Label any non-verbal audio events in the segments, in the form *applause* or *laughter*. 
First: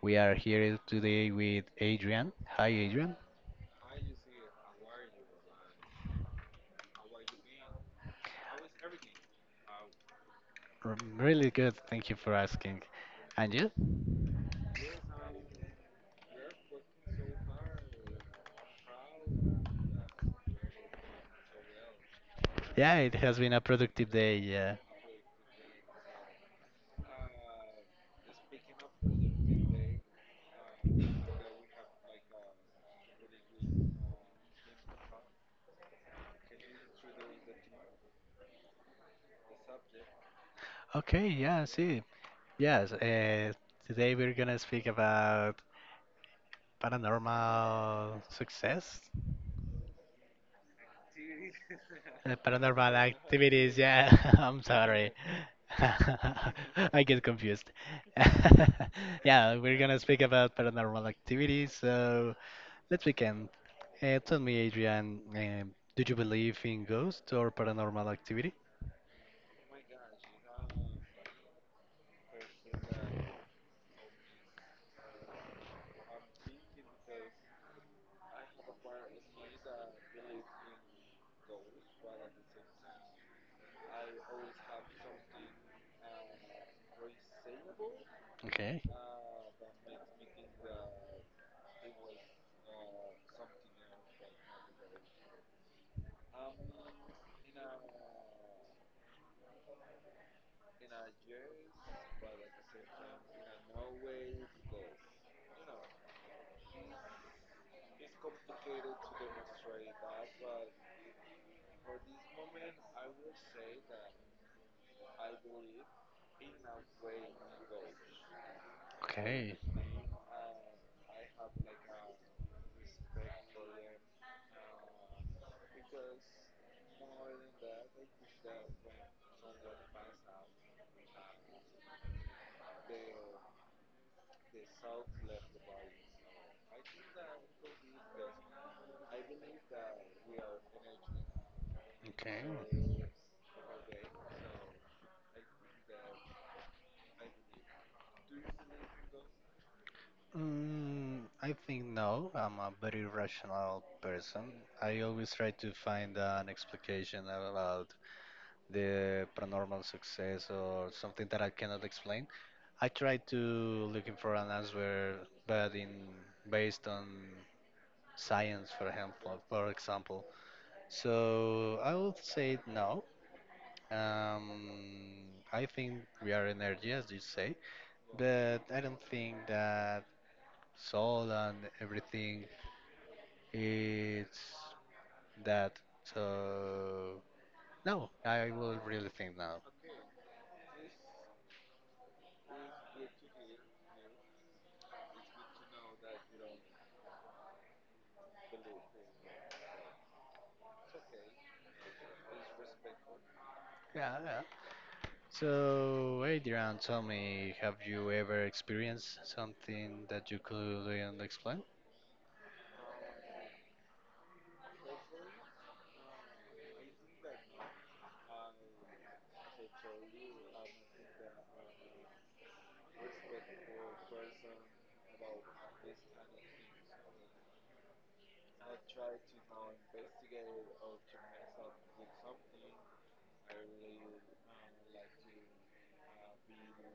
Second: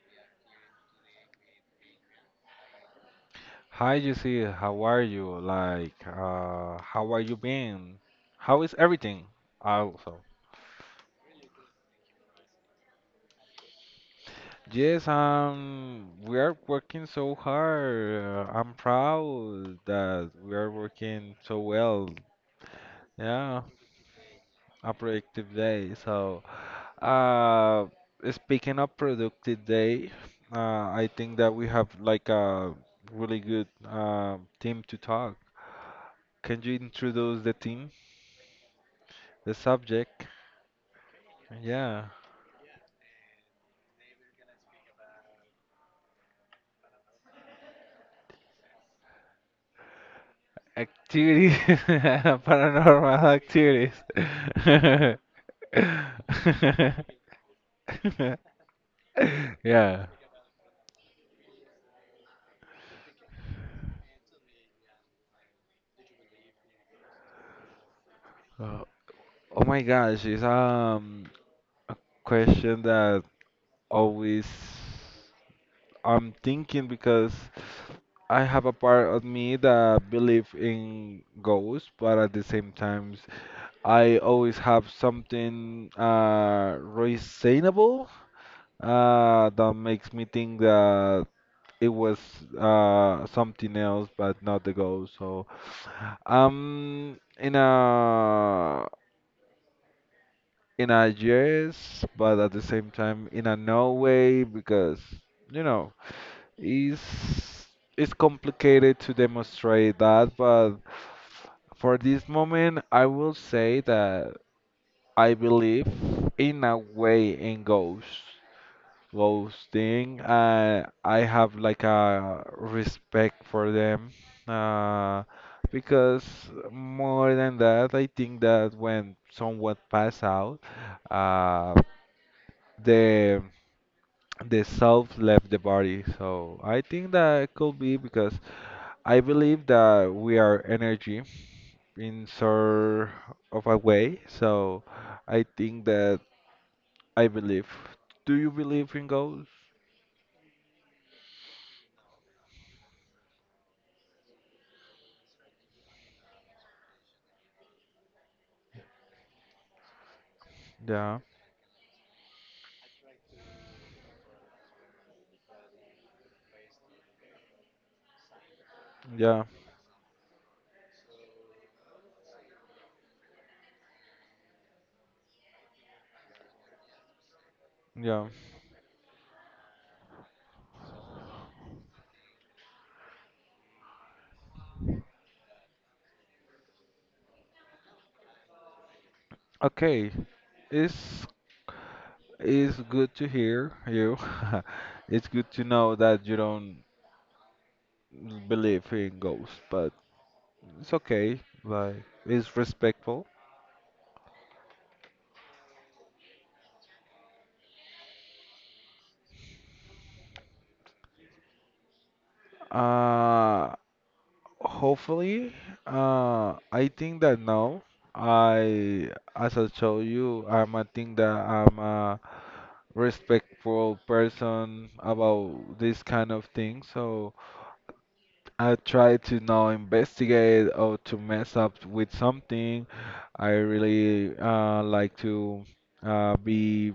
We are here today with Adrian. Hi, Adrian. Hi, Jesse. How are you? How are you been? How is everything? Also, Really good. Thank you for asking. And you? yes, we are working so hard. I'm proud that we are working so well. Yeah, it has been a Yeah, productive day. Yeah. a productive day. Uh, speaking of productive day, I think that we have like a really good team to talk. Can you introduce the team, the subject? Okay. Yeah. I see. Yeah. Yes. Today we're gonna speak about paranormal success. Activities, *laughs* Paranormal paranormal activities, activities. yeah. *laughs* I'm sorry. *laughs* *laughs* I get confused. *laughs* Yeah, we're gonna Yeah. speak about paranormal activities, so let's begin. Tell me, Adrian, do you believe in ghosts or paranormal activity? Uh, Oh my gosh, it's a question that always I'm thinking because I have a part of me that believe in ghosts, but at the same times I always have something reasonable Okay, that makes me think that it was something else, but not the goal. So, um, in a in a yes, but at the same time in a no way because you know it's it's complicated to demonstrate that, but for this moment, I will say that I believe in a way in ghosts. okay, Ghosting. I have like a respect for them, uh, because more than that, I think that when someone pass out, uh, the the self left the body. So I think that it could be because I believe that we are energy in okay. sort of a way. So I think that I believe. Do you believe in ghosts? Mm, I think no. I'm a very rational person. I always try to find an explanation about the paranormal success or Yeah, something that I cannot explain. I try to looking for an answer, but in based on science, for example, yeah, for example. So I would say no. Um, I think we are energy, as you say, yeah. but I don't think that soul and everything is that. So no, I will really think no. Okay, it's it's good to hear you. *laughs* It's good to know that you don't believe in ghosts, but it's okay. Like, it's respectful. Yeah, yeah. So, Adrian, tell me, have you ever experienced something that you couldn't explain? Uh, hopefully, I think that now I, as I told you, I'm a respectful person about this kind of thing. So, I try to now investigate or to mess up with something. I really like to be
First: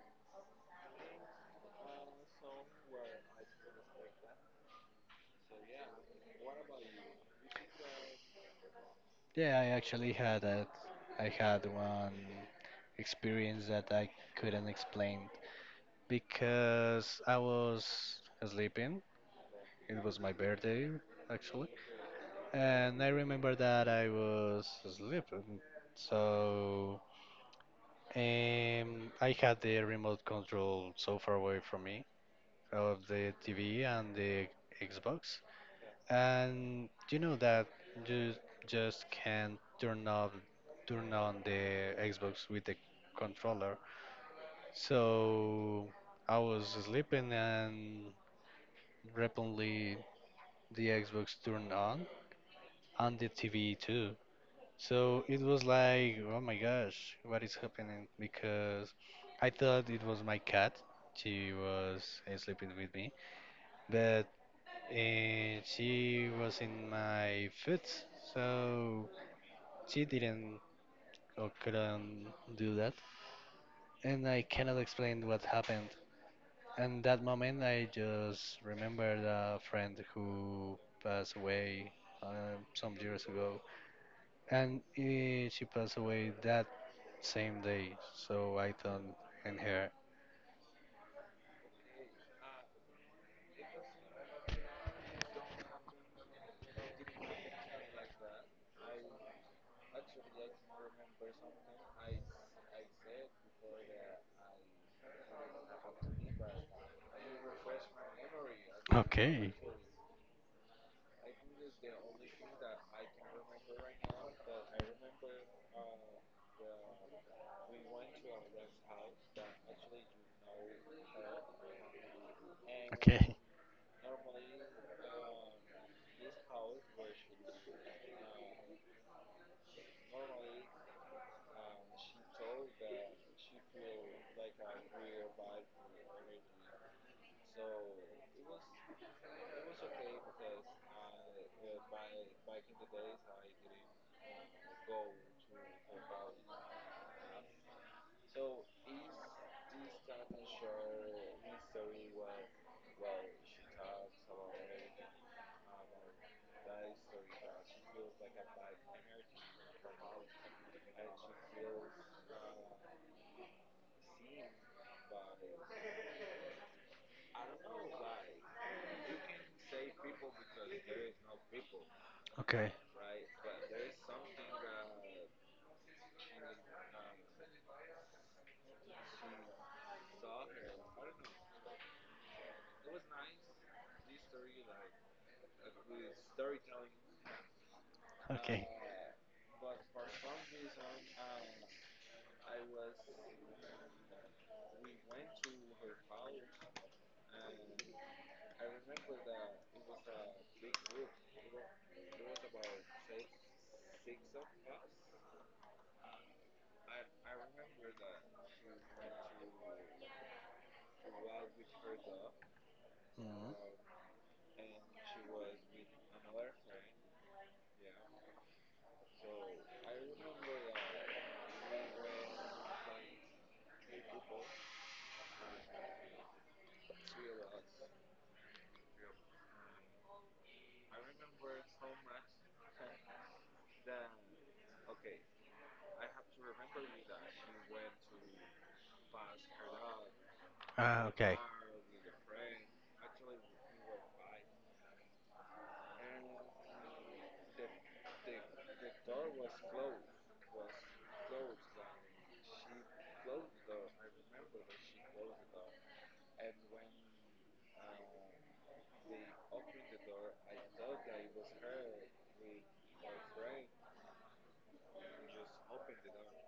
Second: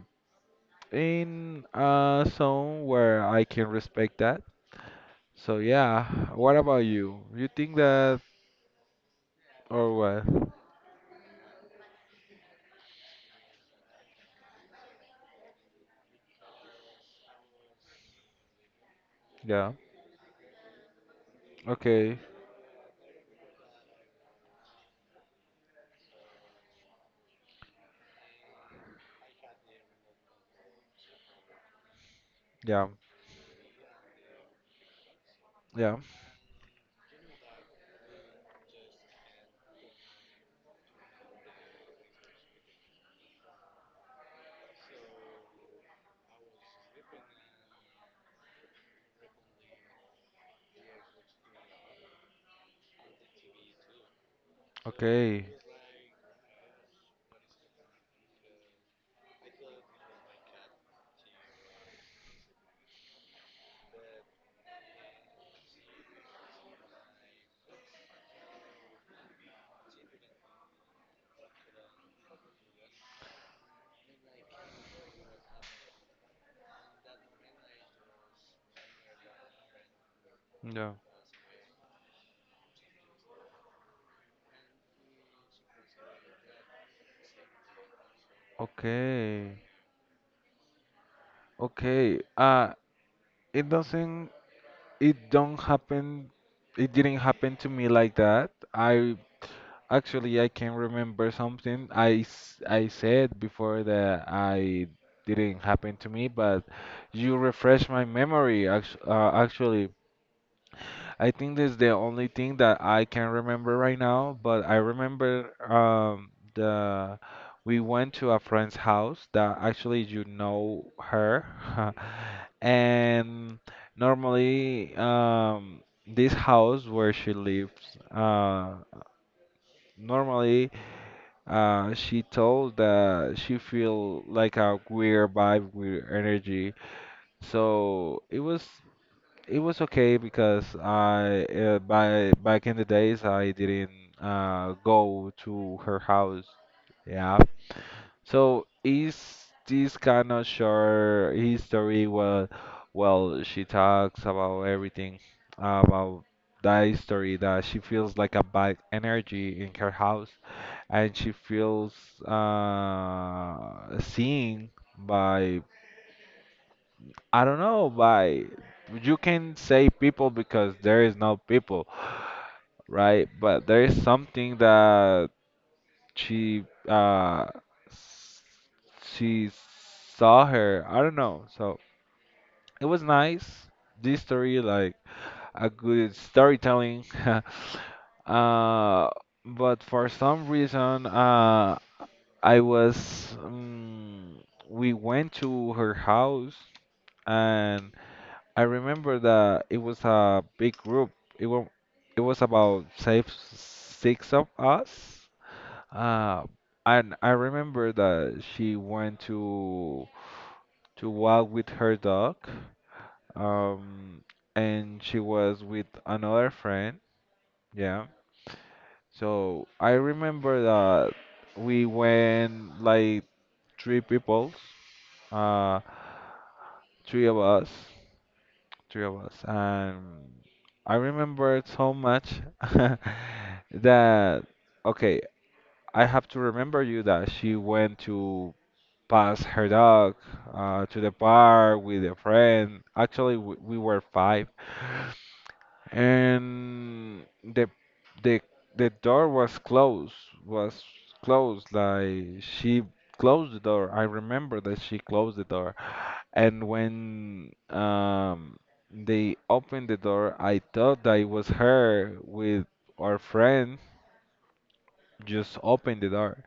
in a zone where I can respect that. So yeah, what about you? You think that Yeah, I or actually what? had a, I had one experience that I couldn't explain because I was sleeping. Yeah. It was my birthday, actually, Okay. and I remember that I was sleeping. So, I had the remote control so far away from me Yeah. of the TV and the Xbox. Yeah. And you know that you just can't turn on the Xbox with the controller. So I was sleeping and randomly the Xbox turned on and the TV too. So it Okay. was like, oh my gosh, what is happening? Because I thought it was my cat. She was sleeping with me, but she was in my foot. So she didn't or couldn't do that. And I cannot explain what happened. And that moment, I just remembered a friend who Yeah. passed away some years ago. And she passed away that same day. So I thought in Okay. her. Okay. It doesn't. It don't happen. It didn't happen to me like that. I Actually, I can remember something I said before that I didn't happen to me, but you refresh my memory. Act uh, Okay. actually, I think this is the only thing that I can remember right now. But I remember the we went to a friend's house that actually you know her, *laughs* Okay. and normally this house where she lives, normally. She told that she feel like a weird vibe, weird energy. So it was okay because I by back in the days I didn't go to her house. Yeah. So is this kind of short history? Well, she talks about everything about that history that she feels like a bad energy in her house, and she feels seen by, I don't know, by, you can say people because there is no people, Okay. right? But there is something that she uh, s- she saw her. I don't know. So it was nice. This story like a good storytelling. *laughs* Okay. uh, but for some reason, I was we went to her house, and I remember that it was a big group. It was it was about six of us. Uh, and I remember that she went to walk with her dog. Mhm. Um, and she was with another friend. Yeah. So I remember that we went like three people. Peoples. three of us, three of us, and I remember so much *laughs* that, okay, I have to remember you that she went to pass her dog to Ah, the okay. park with a friend. Actually, we were five, and the the door was closed, was closed. Like, she closed the door. I remember that she closed the door. And when they opened the door, I thought that it was her with our friend just opened the door,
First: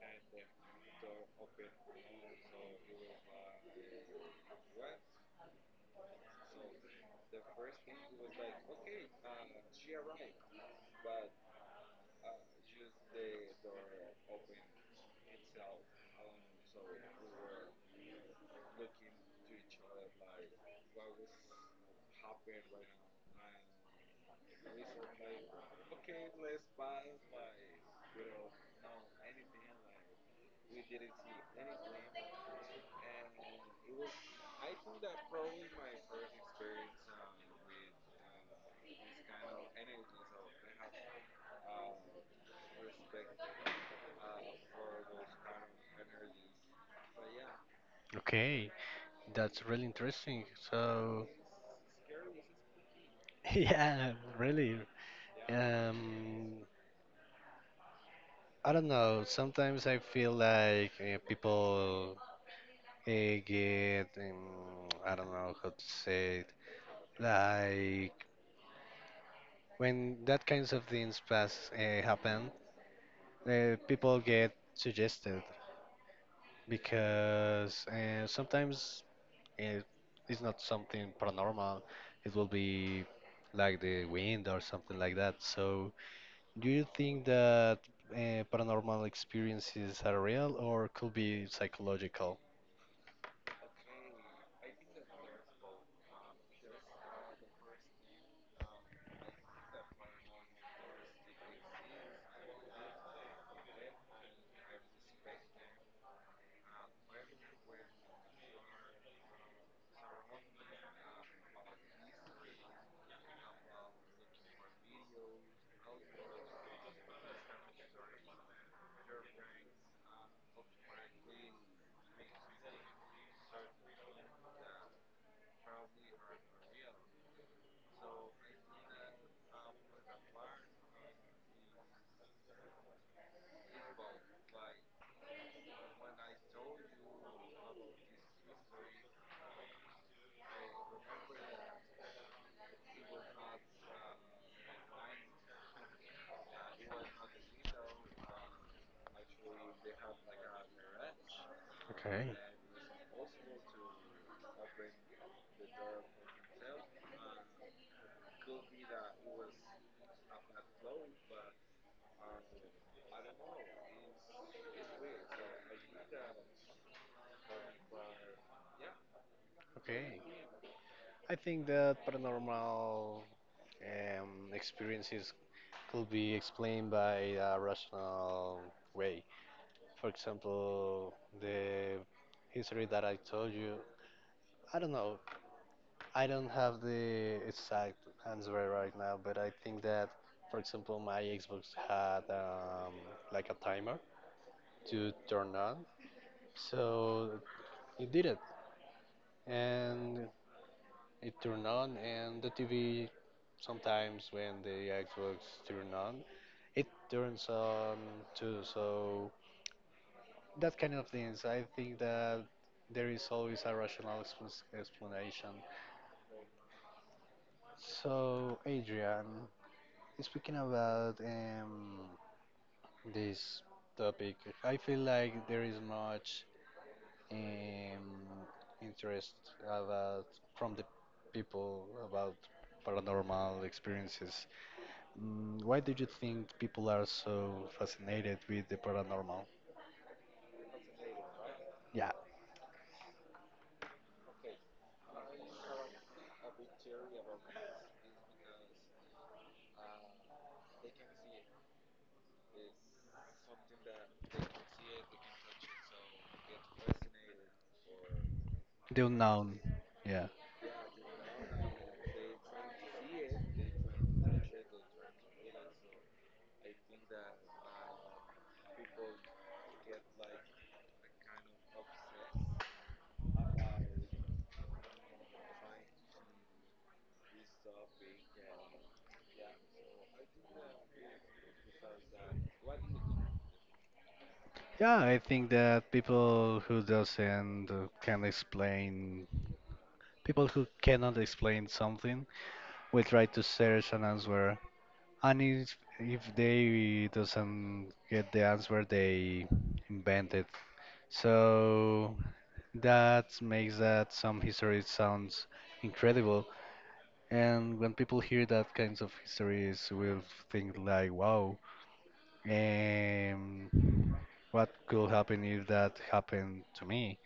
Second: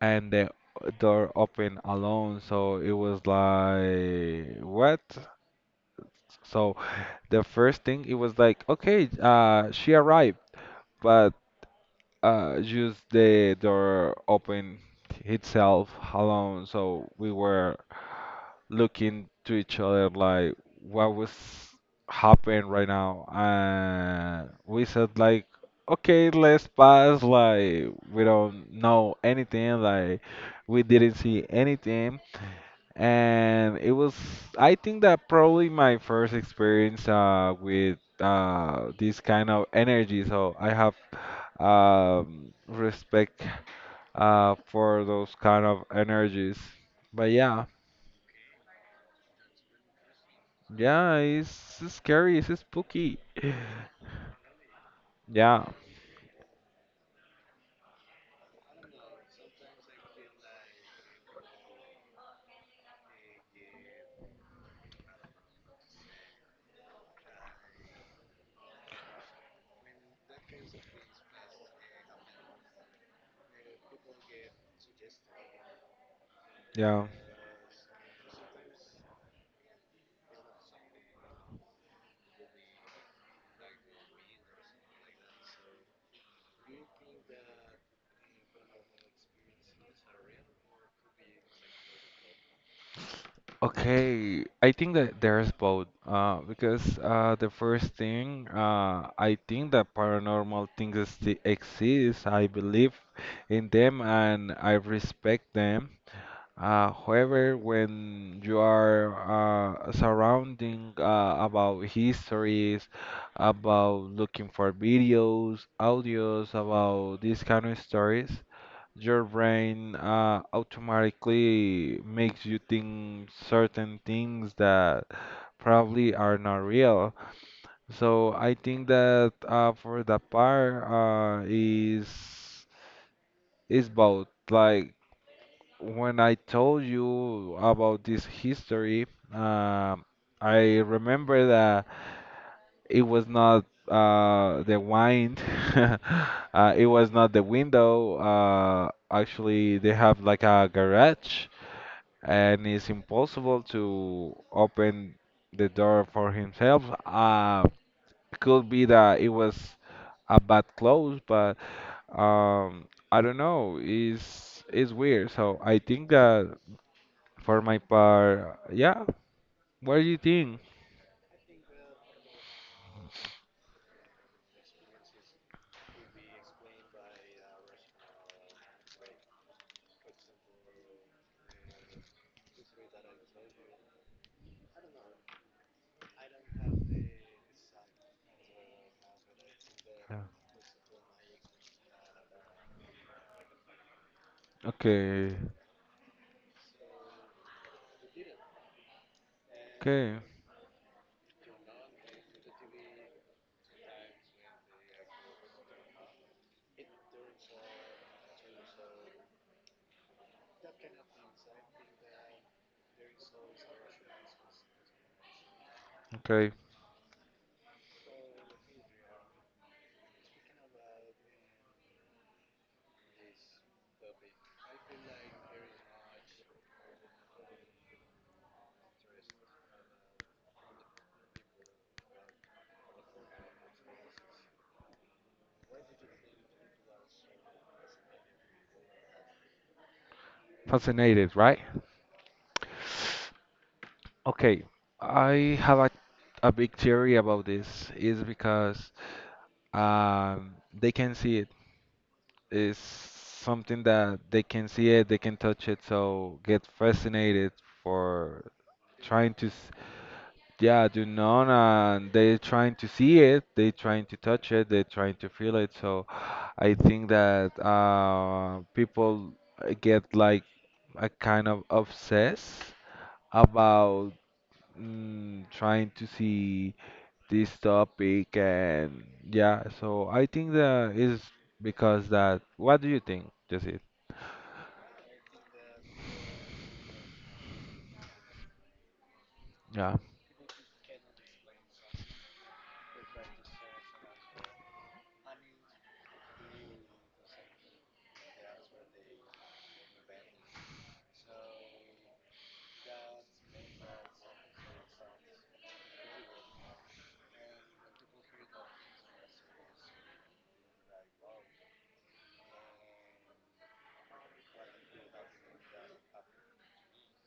and the door opened alone. So it was like, what? So the first thing it was like, okay, she arrived, but just the door opened itself alone. So we were looking to each other like, what was happening right now? And we said like, okay, let's pass, like we don't know anything, like we didn't see anything. And it was, I think that probably my first experience with this kind of energy. So I have respect for those kind of energies, but yeah. Okay, that's really interesting. Yeah, So, it's scary, it's spooky. *sighs* *laughs* yeah, really. Yeah, Um, I don't know. Sometimes I feel like people get, I don't know how to say it. Like when that kinds of things pass happen, people get suggested yeah. because sometimes it is not something paranormal. It will be like the wind or something like that. So, do you think that paranormal experiences are real or could be psychological? Okay, I think that there's both. Because the first thing, I think that paranormal things exist. I believe in them and I respect them. However, when you are surrounding about histories, about looking for videos, audios about these kind of stories, your brain automatically makes you think certain things that probably are not real. So I think that for that part, is both. Like, when I told you about this history, um I remember that it was not the wine. *laughs* It was not the window. Actually, they have like a garage, Okay. and it's impossible to open the door for himself. It could be that it was a bad close, but I don't know. It's weird. So I think that for my part, yeah. What do you Okay. think? I think that paranormal experiences could be explained by a rational way. For example, the history that I told you. I don't know. I don't have the exact answer right now, but I think that, Yeah. for example, my Xbox had like a timer to Okay, turn on, so it did it, okay, and it turn on. And the TV sometimes when the Xbox turn on, it turns on too. So that kind of things, I think that there is always a rational explanation. okay. So, Adrian, speaking about this topic, I feel like there is much um, interest about from the people about paranormal experiences. Why do you think people are so fascinated with the paranormal? Fascinated, right? Yeah, Okay, I have a big theory about this. Is because they can see it. Is something that they can see it, they can touch it, so get fascinated for the trying to, unknown. Yeah. yeah, do none, and they're trying to see it, they're trying to touch it, they're trying to feel it. So *sighs* I think that people get like a kind of obsessed about, trying to see this topic, and yeah, so I think that is because that. What do you think, Jesse? Yeah, I think that people who doesn't can explain, people who cannot explain something, will try to search an answer. And if they doesn't get the answer, they invent it. So that makes that some history sounds incredible. And when people hear that kinds of histories, will think like, "Wow, um, what could happen if that happened to me?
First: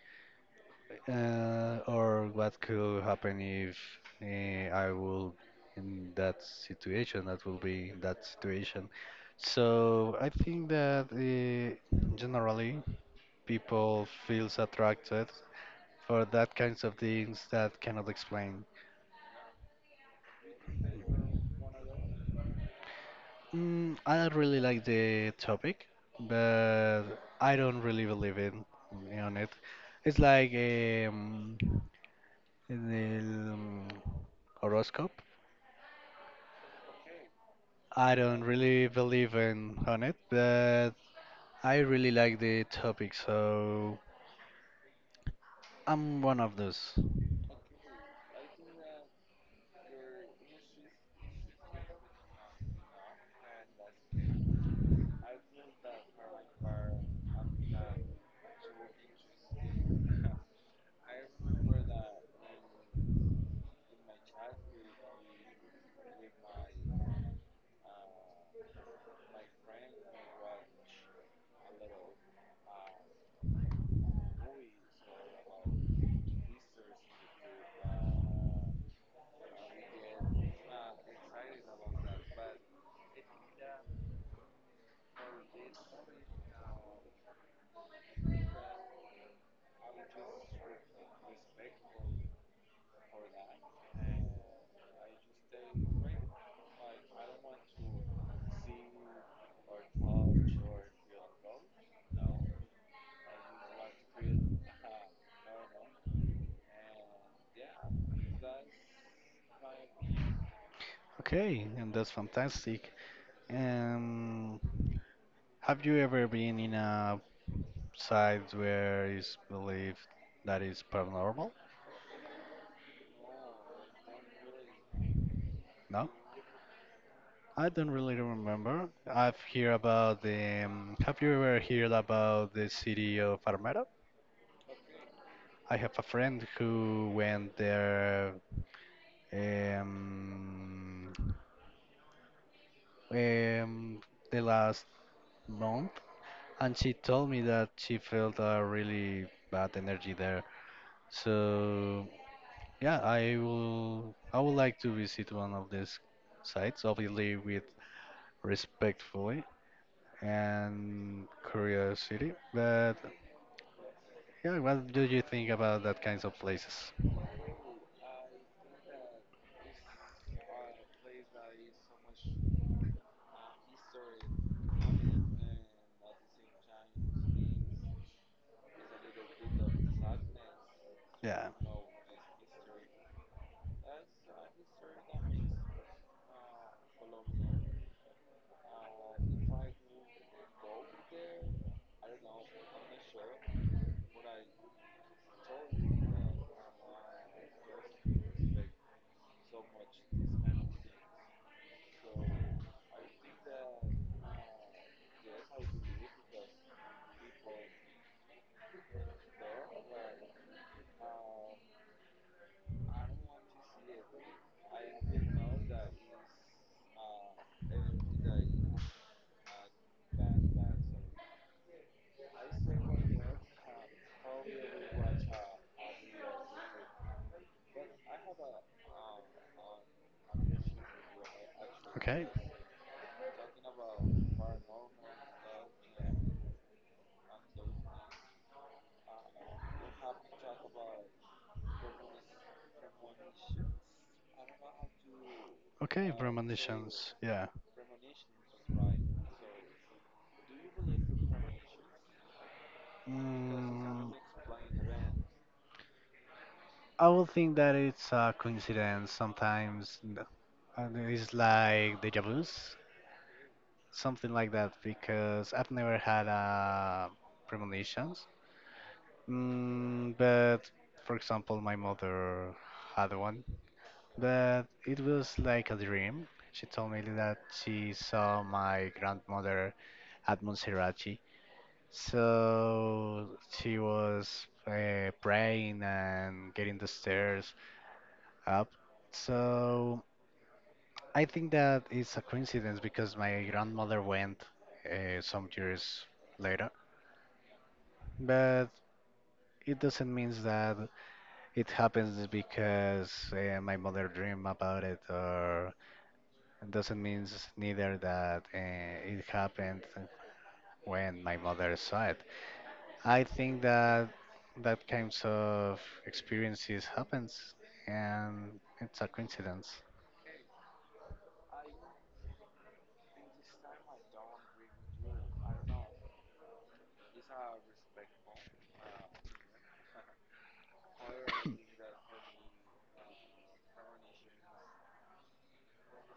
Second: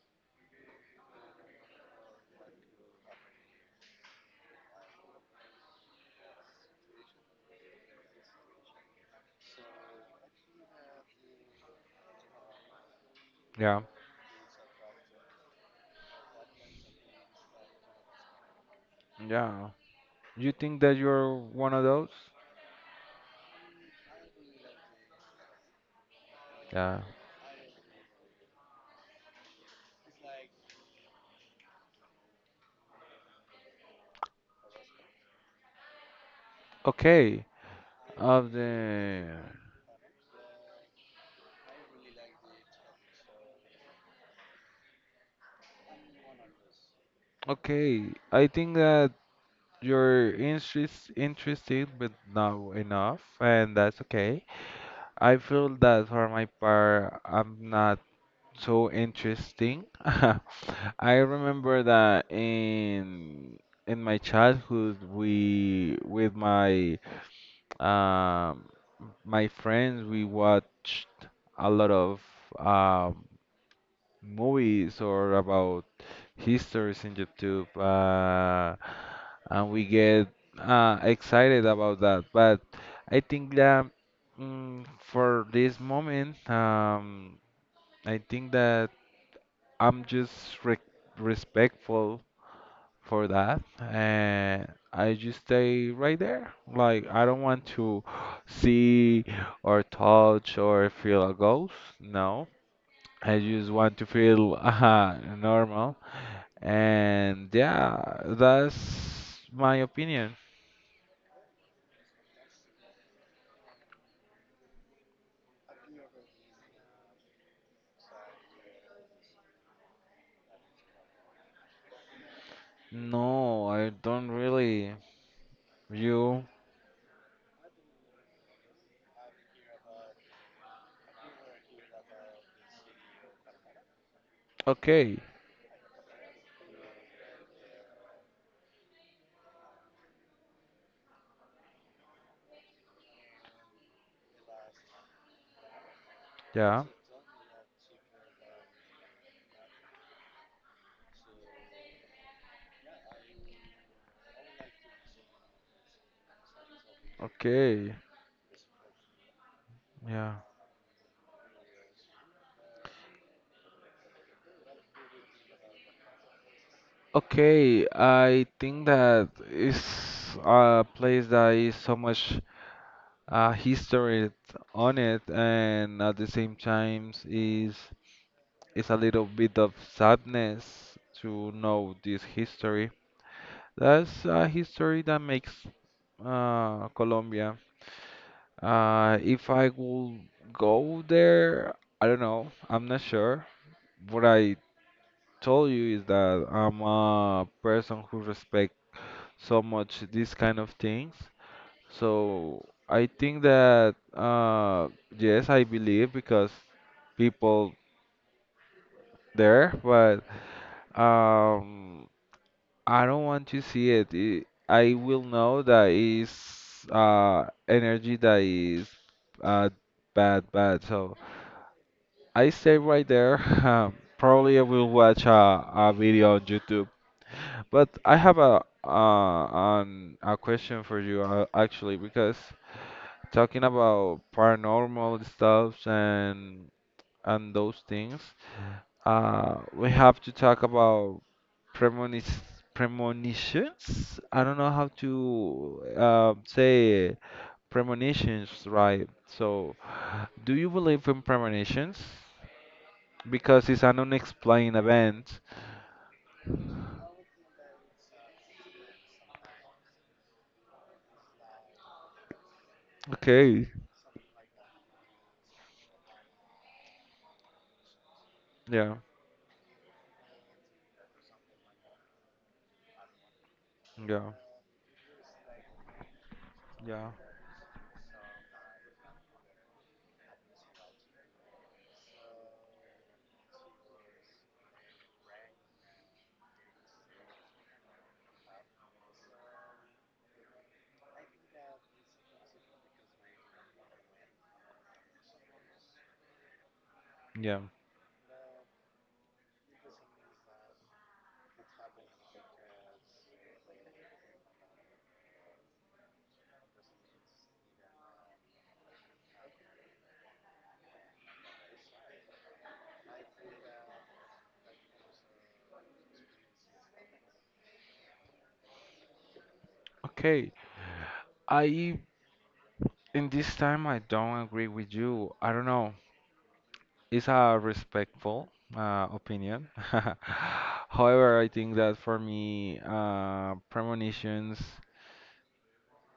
Or what could happen if I will in that situation, that will be in that situation." So I think that generally Yeah. people feels attracted for that kinds of things that cannot explain. Yeah. You think that you're one of those? Mm, I really like the topic, Yeah. but I don't really believe in on it. It's like the horoscope. Okay. I don't Of really believe the in on it, but I really like the topic, so I'm one of those. okay, I think that you're interested but not enough, and that's okay. I feel that for my part, I'm not so interesting. *laughs* I remember that in my childhood, we with my um my friends, we watched a lot of um, movies or about histories in YouTube, and we get excited about that. But I think that, mm, for this moment, I think that I'm just re- respectful for that, and I just stay right there. Like, I don't want to see or touch or feel a ghost. No. I just want to feel *laughs* normal. And yeah, that's my opinion. Okay, and that's fantastic. Um, have you ever been in a site where is believed that is paranormal? No, I don't really. No? You I don't really remember. I've heard about the. Have you ever heard about the city of Armero? okay? I have a friend who went there, um, um, the last month, and Yeah. she told me that she felt a really bad energy there. So yeah, I will. I would like to visit one of these sites, obviously with Okay. respectfully Yeah. and curiosity, but yeah, what do you think about that kinds of places? Okay, I think that is a place that is so much history on it, and at the same time is a little bit of sadness Yeah. to know this history. That's a history that makes, Colombia. If I will go there, I don't know. I'm not sure. What I told you is that I'm a person who respect so much these kind of things. So I think that, yes, I believe because people there, but um, I don't want to see it. I will know that is energy that is uh, bad, bad. So I stay right there. *laughs* Probably I will watch a video on YouTube. But I have a question for you, actually Okay. because, talking about paranormal stuffs and those things. We have to talk about premonish premonitions. I don't know how to Okay, premonitions. say Yeah. premonitions right. So, do you believe in premonitions? Because it's an Mm, unexplained event. I will think that it's a coincidence sometimes. And it's like deja vu's, Okay. something like that, because I've never had premonitions. Yeah. But for example, my mother had one. Yeah. But it was like a dream. She told me Yeah. that she saw my grandmother at Monserrate. So she was praying and getting the stairs up. So I think that it's a coincidence because my grandmother went some years later. Yeah. But it doesn't mean that it happens because my mother dreamed about it. Or it doesn't mean neither that it happened when my mother saw it. I think that kinds of experiences happens, and it's a coincidence. Okay. I, in this time I don't agree with you. I don't know. It's a respectful opinion. *laughs* However, I think that for me, premonitions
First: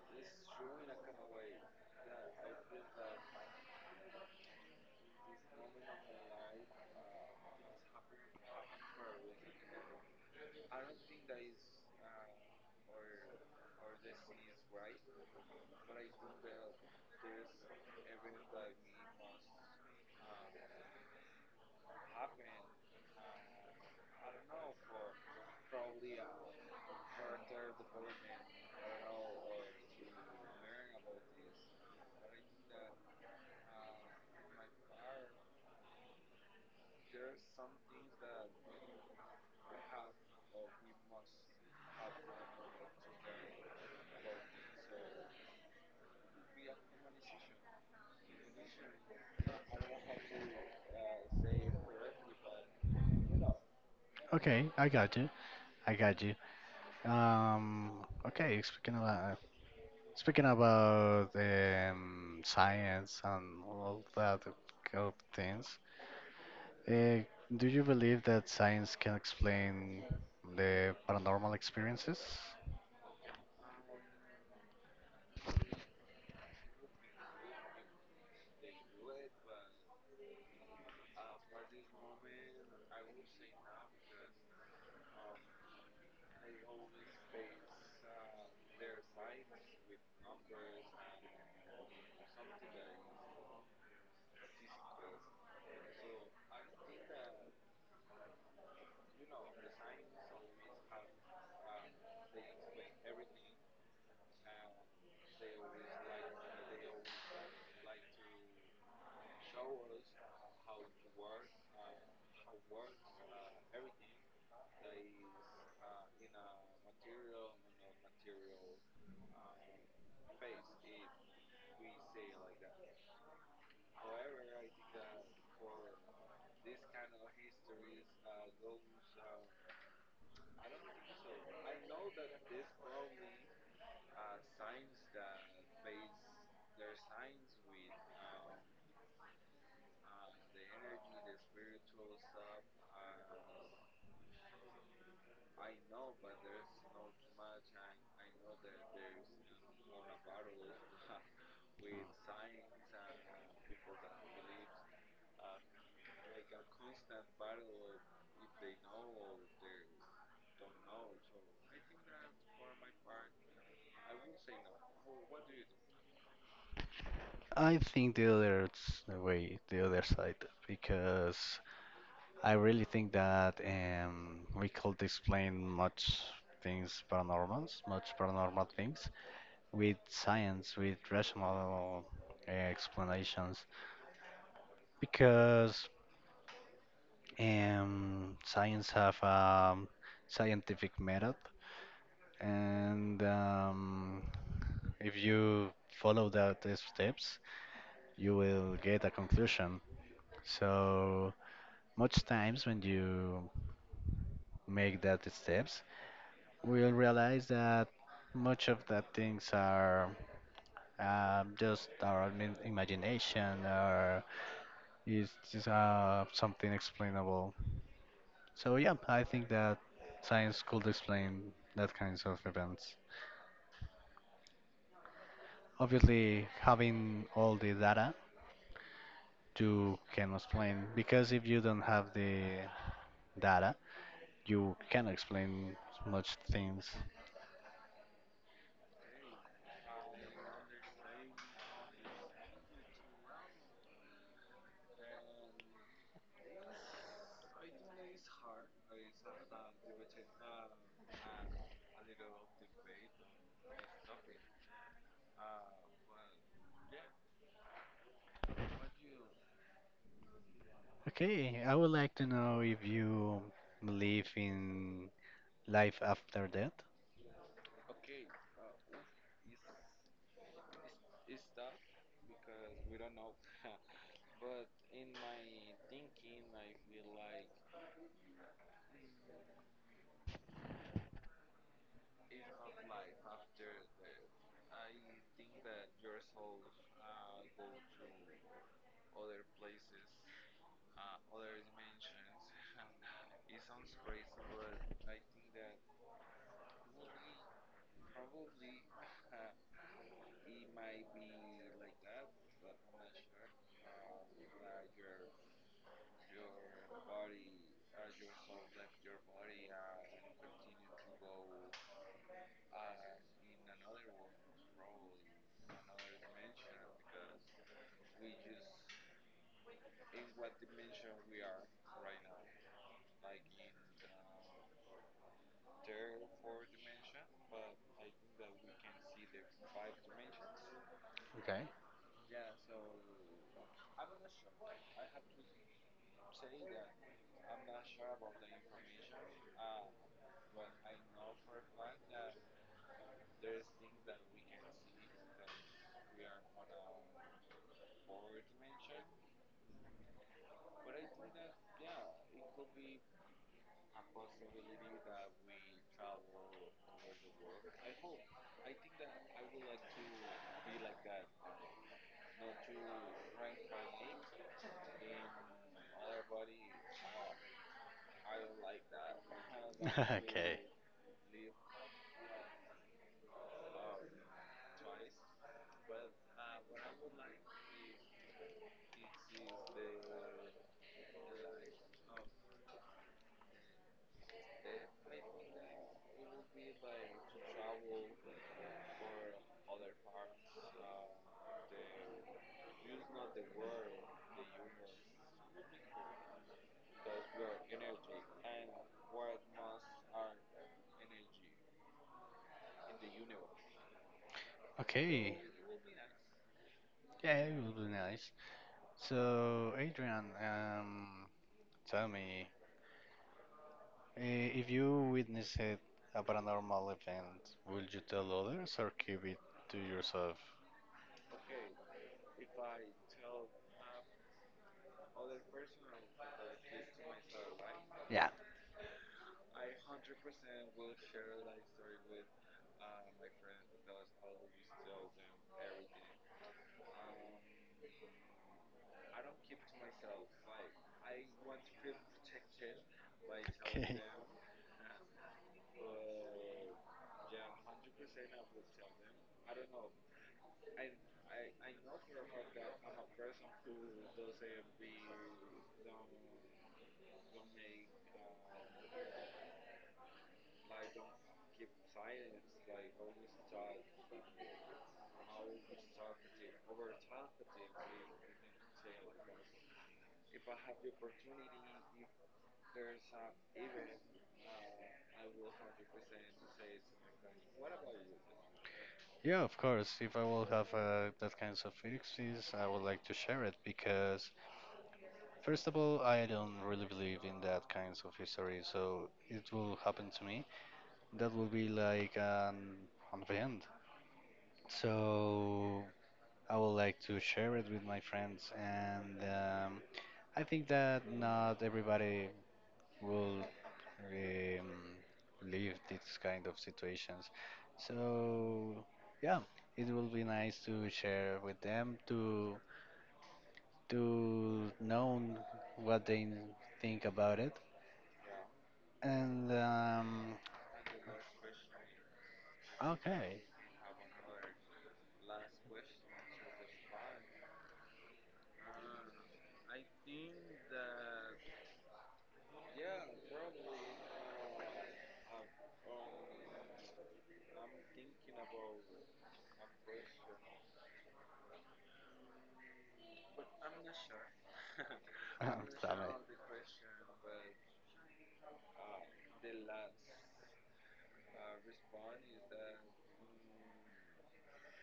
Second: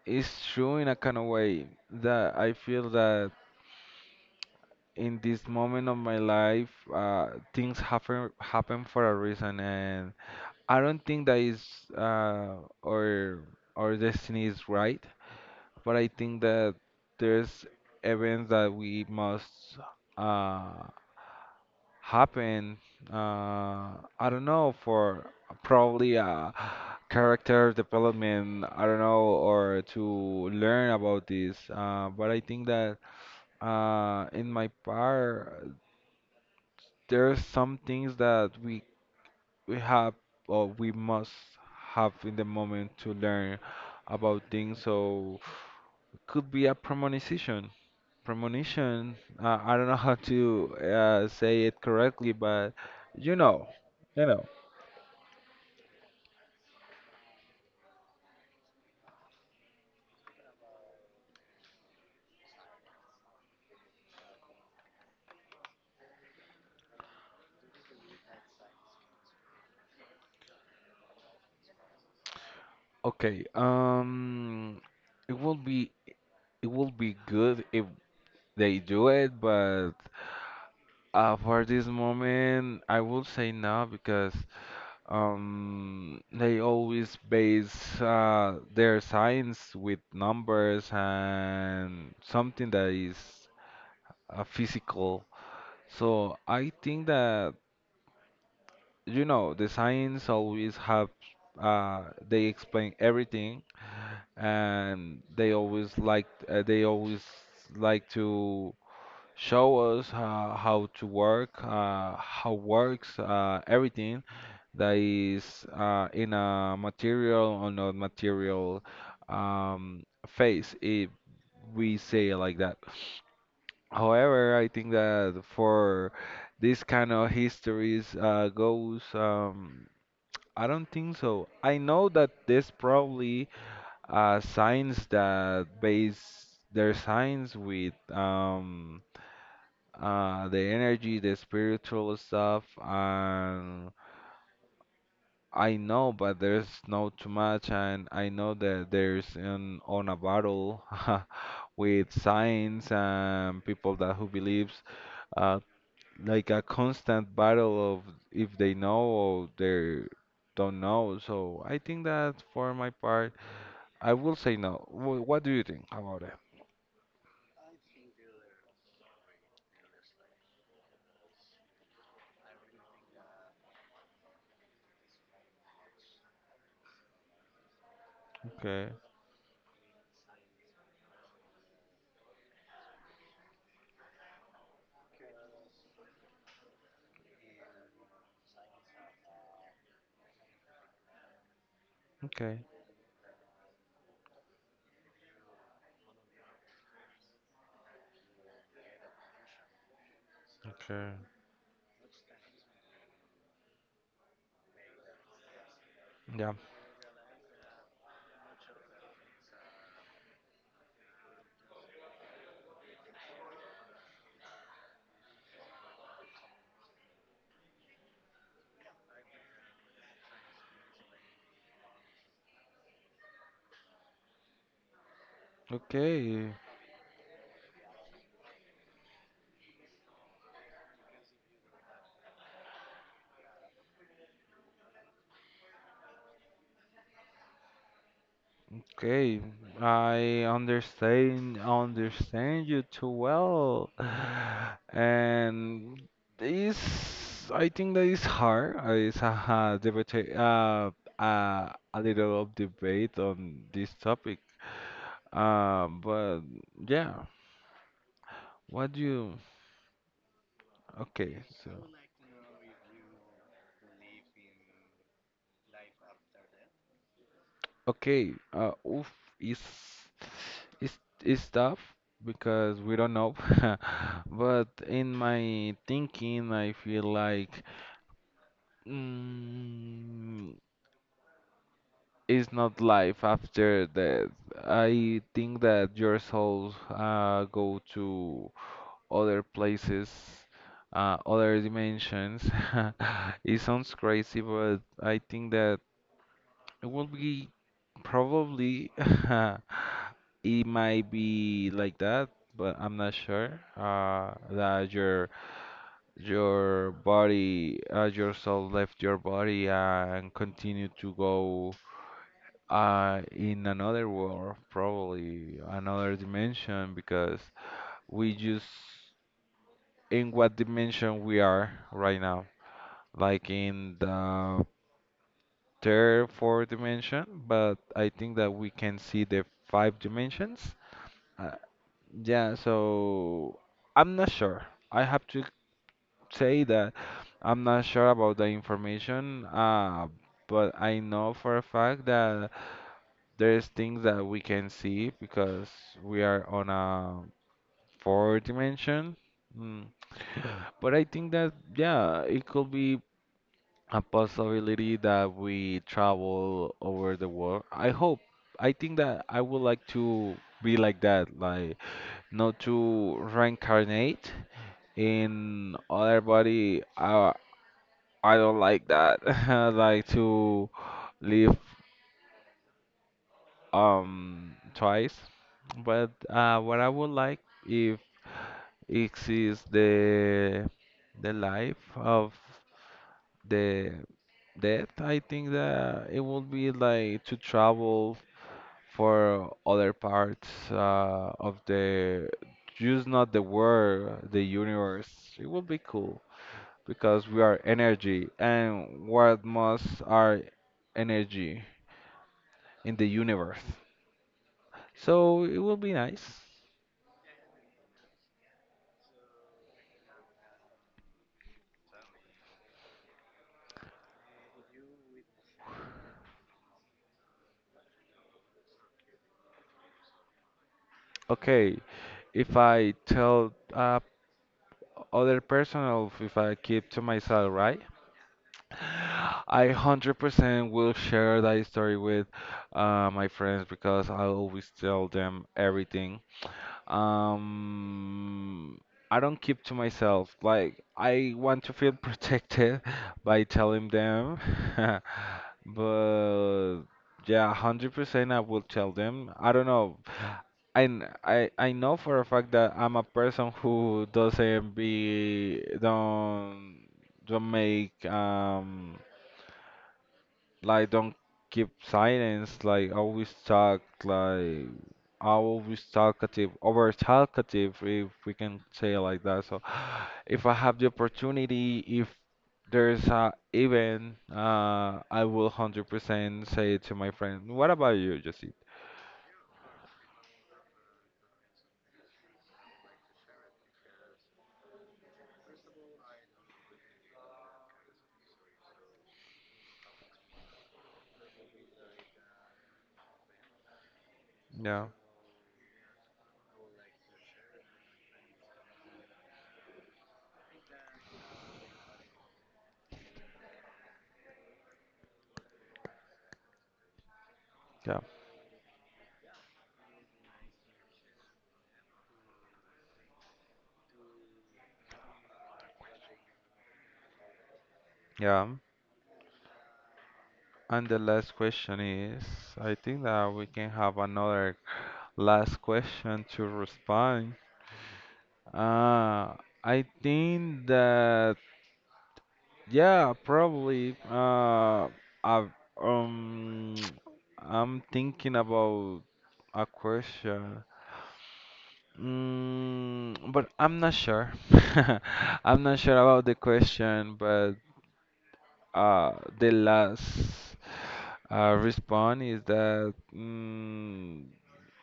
is true in a kind of way that I feel that in this moment of my life, uh, things happen for a reason, and I don't think that is, our destiny is right, but I think that there's events that we must. Uh, happen, uh I don't know, for probably character development, I don't know, or to learn about this. Uh, but I think that in my part, there are some things that we have or we must have in the moment to learn about things. So could be a premonition, premonition I don't know how to say it correctly, but you know you know Okay, I got you. I got you. Um, okay, speaking about science and all that kind of things, uh, do you believe that science can explain the paranormal experiences? okay, it will be, it will be good if they do it, but for this moment, I will say no because they always base their science with numbers and something that is physical. So I think that the science always have they explain everything, and they always like to show us, how to work, how works everything that is, in a material or not material phase, if we say it like that. However, I think that for this kind of histories goes, I don't think so. I know that this probably, signs that base their signs with the energy, the spiritual stuff, and I know, but there's not too much, and I know that there's an on a battle *laughs* with signs and people that who believes, uh, like a constant battle of if they know or they don't know. So I think that for my part, I will say no. What do you think about it? I think the other way, the other side, because I really think that we could explain much things paranormals, much paranormal Okay. things with science, with rational explanations, because science have a scientific method, Okay, and if you follow that steps, you will get a conclusion. okay, So. Much times when you make that steps, yeah, we'll realize that much of the things are just our imagination or is just something explainable. So yeah, I think that science could explain that kinds of events. Obviously, okay, having all the data, you can explain because if you don't have the data, you can explain much things. okay. I understand, understand you too well, *sighs* and it's. I think that is hard. It's a debate, a little of debate on this topic. But yeah, what do you? Okay, Okay, so. I would like to know if you believe in life after death. Okay, oof, is is is tough because we don't know. *laughs* But in my thinking, I feel like mm, it's not life after death. I think that your souls go to other places, other dimensions. *laughs* It sounds crazy, but I think that it will be probably, *laughs* it might be like that, but I'm not sure. That your body, your soul left your body and continue to go in another world, probably another dimension, because we just in what dimension we are right now, like in the third, fourth dimension, but I think that we can see the five dimensions. uh, Okay. Yeah, so I'm not sure. I have to say that I'm not sure about the information, but I know for a fact that there's things that we can see because we are on a four dimension. Mm. But I think that, yeah, it could be a possibility that we travel over the world. I hope. I think that I would like to be like that, like not to reincarnate in other body. I don't like that. *laughs* I like *laughs* Okay. to live twice. But what I would like if exists the life of the death, I think that it would be like to travel for other parts of the just not the world, the universe. It would be cool, because we are energy and what must our energy in the universe. Okay. So it will be nice. Yeah, it would be nice. So, Adrian, tell me, if you witnessed a paranormal event, will you tell others or keep it to yourself? Okay, if I tell other person or if I keep to myself, right? Yeah. *sighs* I 100% will share that story with my friends because I always tell them everything. Um, I don't keep to myself. Like I want to feel protected *laughs* by telling Okay. them. *laughs* But yeah, 100% I will tell them. I don't know. And I know for a fact that I'm a person who doesn't be don't make like don't keep silence, like always talk, like I always talkative over talkative if we can say it like that. So if I have the opportunity, there's a event, I will 100% say to my friend. What about you, Jesse? Yeah, of course. If I will have that kinds of experiences, I would like to share it because first of all, I don't really believe in that kinds of history, so it will happen to me. That will be like an event. Yeah, So I would like to share it with my friends, and I think that not everybody will um, live these kind of situations. yeah, So yeah, it will be nice to share with them to know what they think about it. yeah. And And the last question is, I think that okay. we can have another last question to respond. Uh, I think that, yeah, probably. I um, *tsk* I'm thinking about a question. Mm, but I'm not sure. *laughs* *laughs* I'm I'm not sure sorry. about the question, but uh, the last response is that, mm,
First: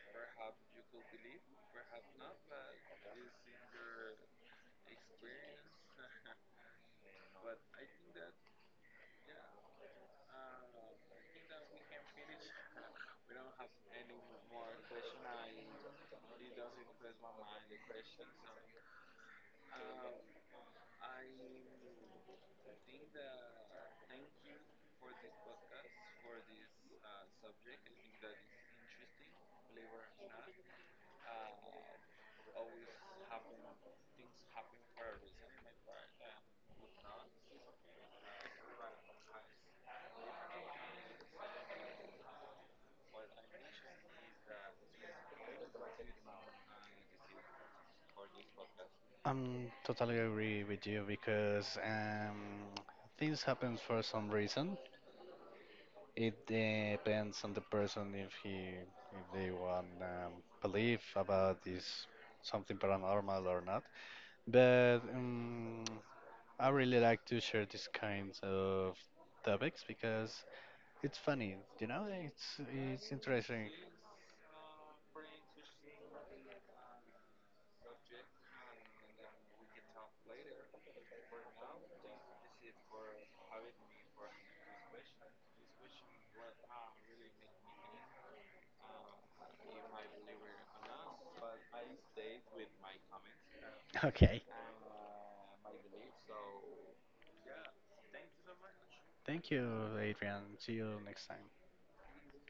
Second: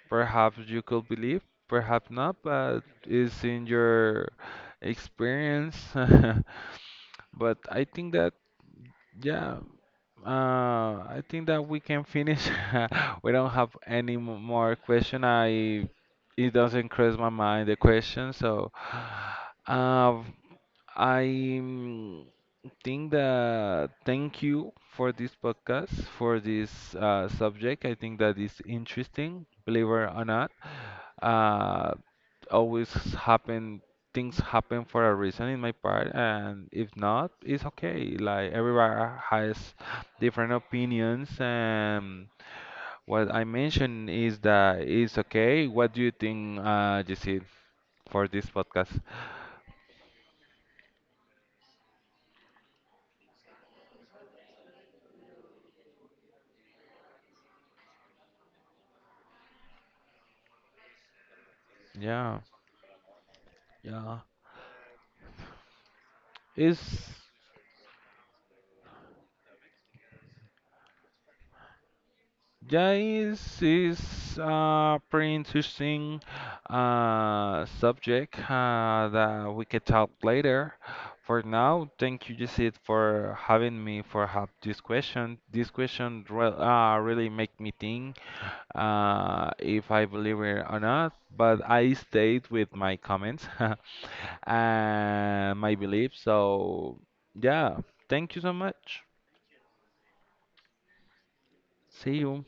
perhaps you could believe, perhaps not, but it's in your experience. *laughs* But I think that, yeah, I think that we can finish. *laughs* We don't have any more question. I it doesn't cross my mind the question, so. Uh, I mm, think that thank you for this podcast, for this subject. I think that is interesting, believe it or not. Uh, Always happen, things happen for a reason in my part, and if not, it's okay. Like everybody has different opinions, and what I mentioned is that it's okay. What do you think, Jesse, for this podcast? I'm totally agree with you because things happen for some reason. It depends on the person if they want believe about this Yeah, something paranormal or not. yeah. But I really It's like to share these kinds of topics because it's funny. It's yeah, it's interesting. it's a pretty interesting subject that we can talk later. For now, thank you, Jacid, for having me for have this question. This question re really make me think if I believe it or not, but I stayed with my comments Okay, *laughs* and my belief. So yeah, thank you so much. thank you, Adrian. See you next time. See you.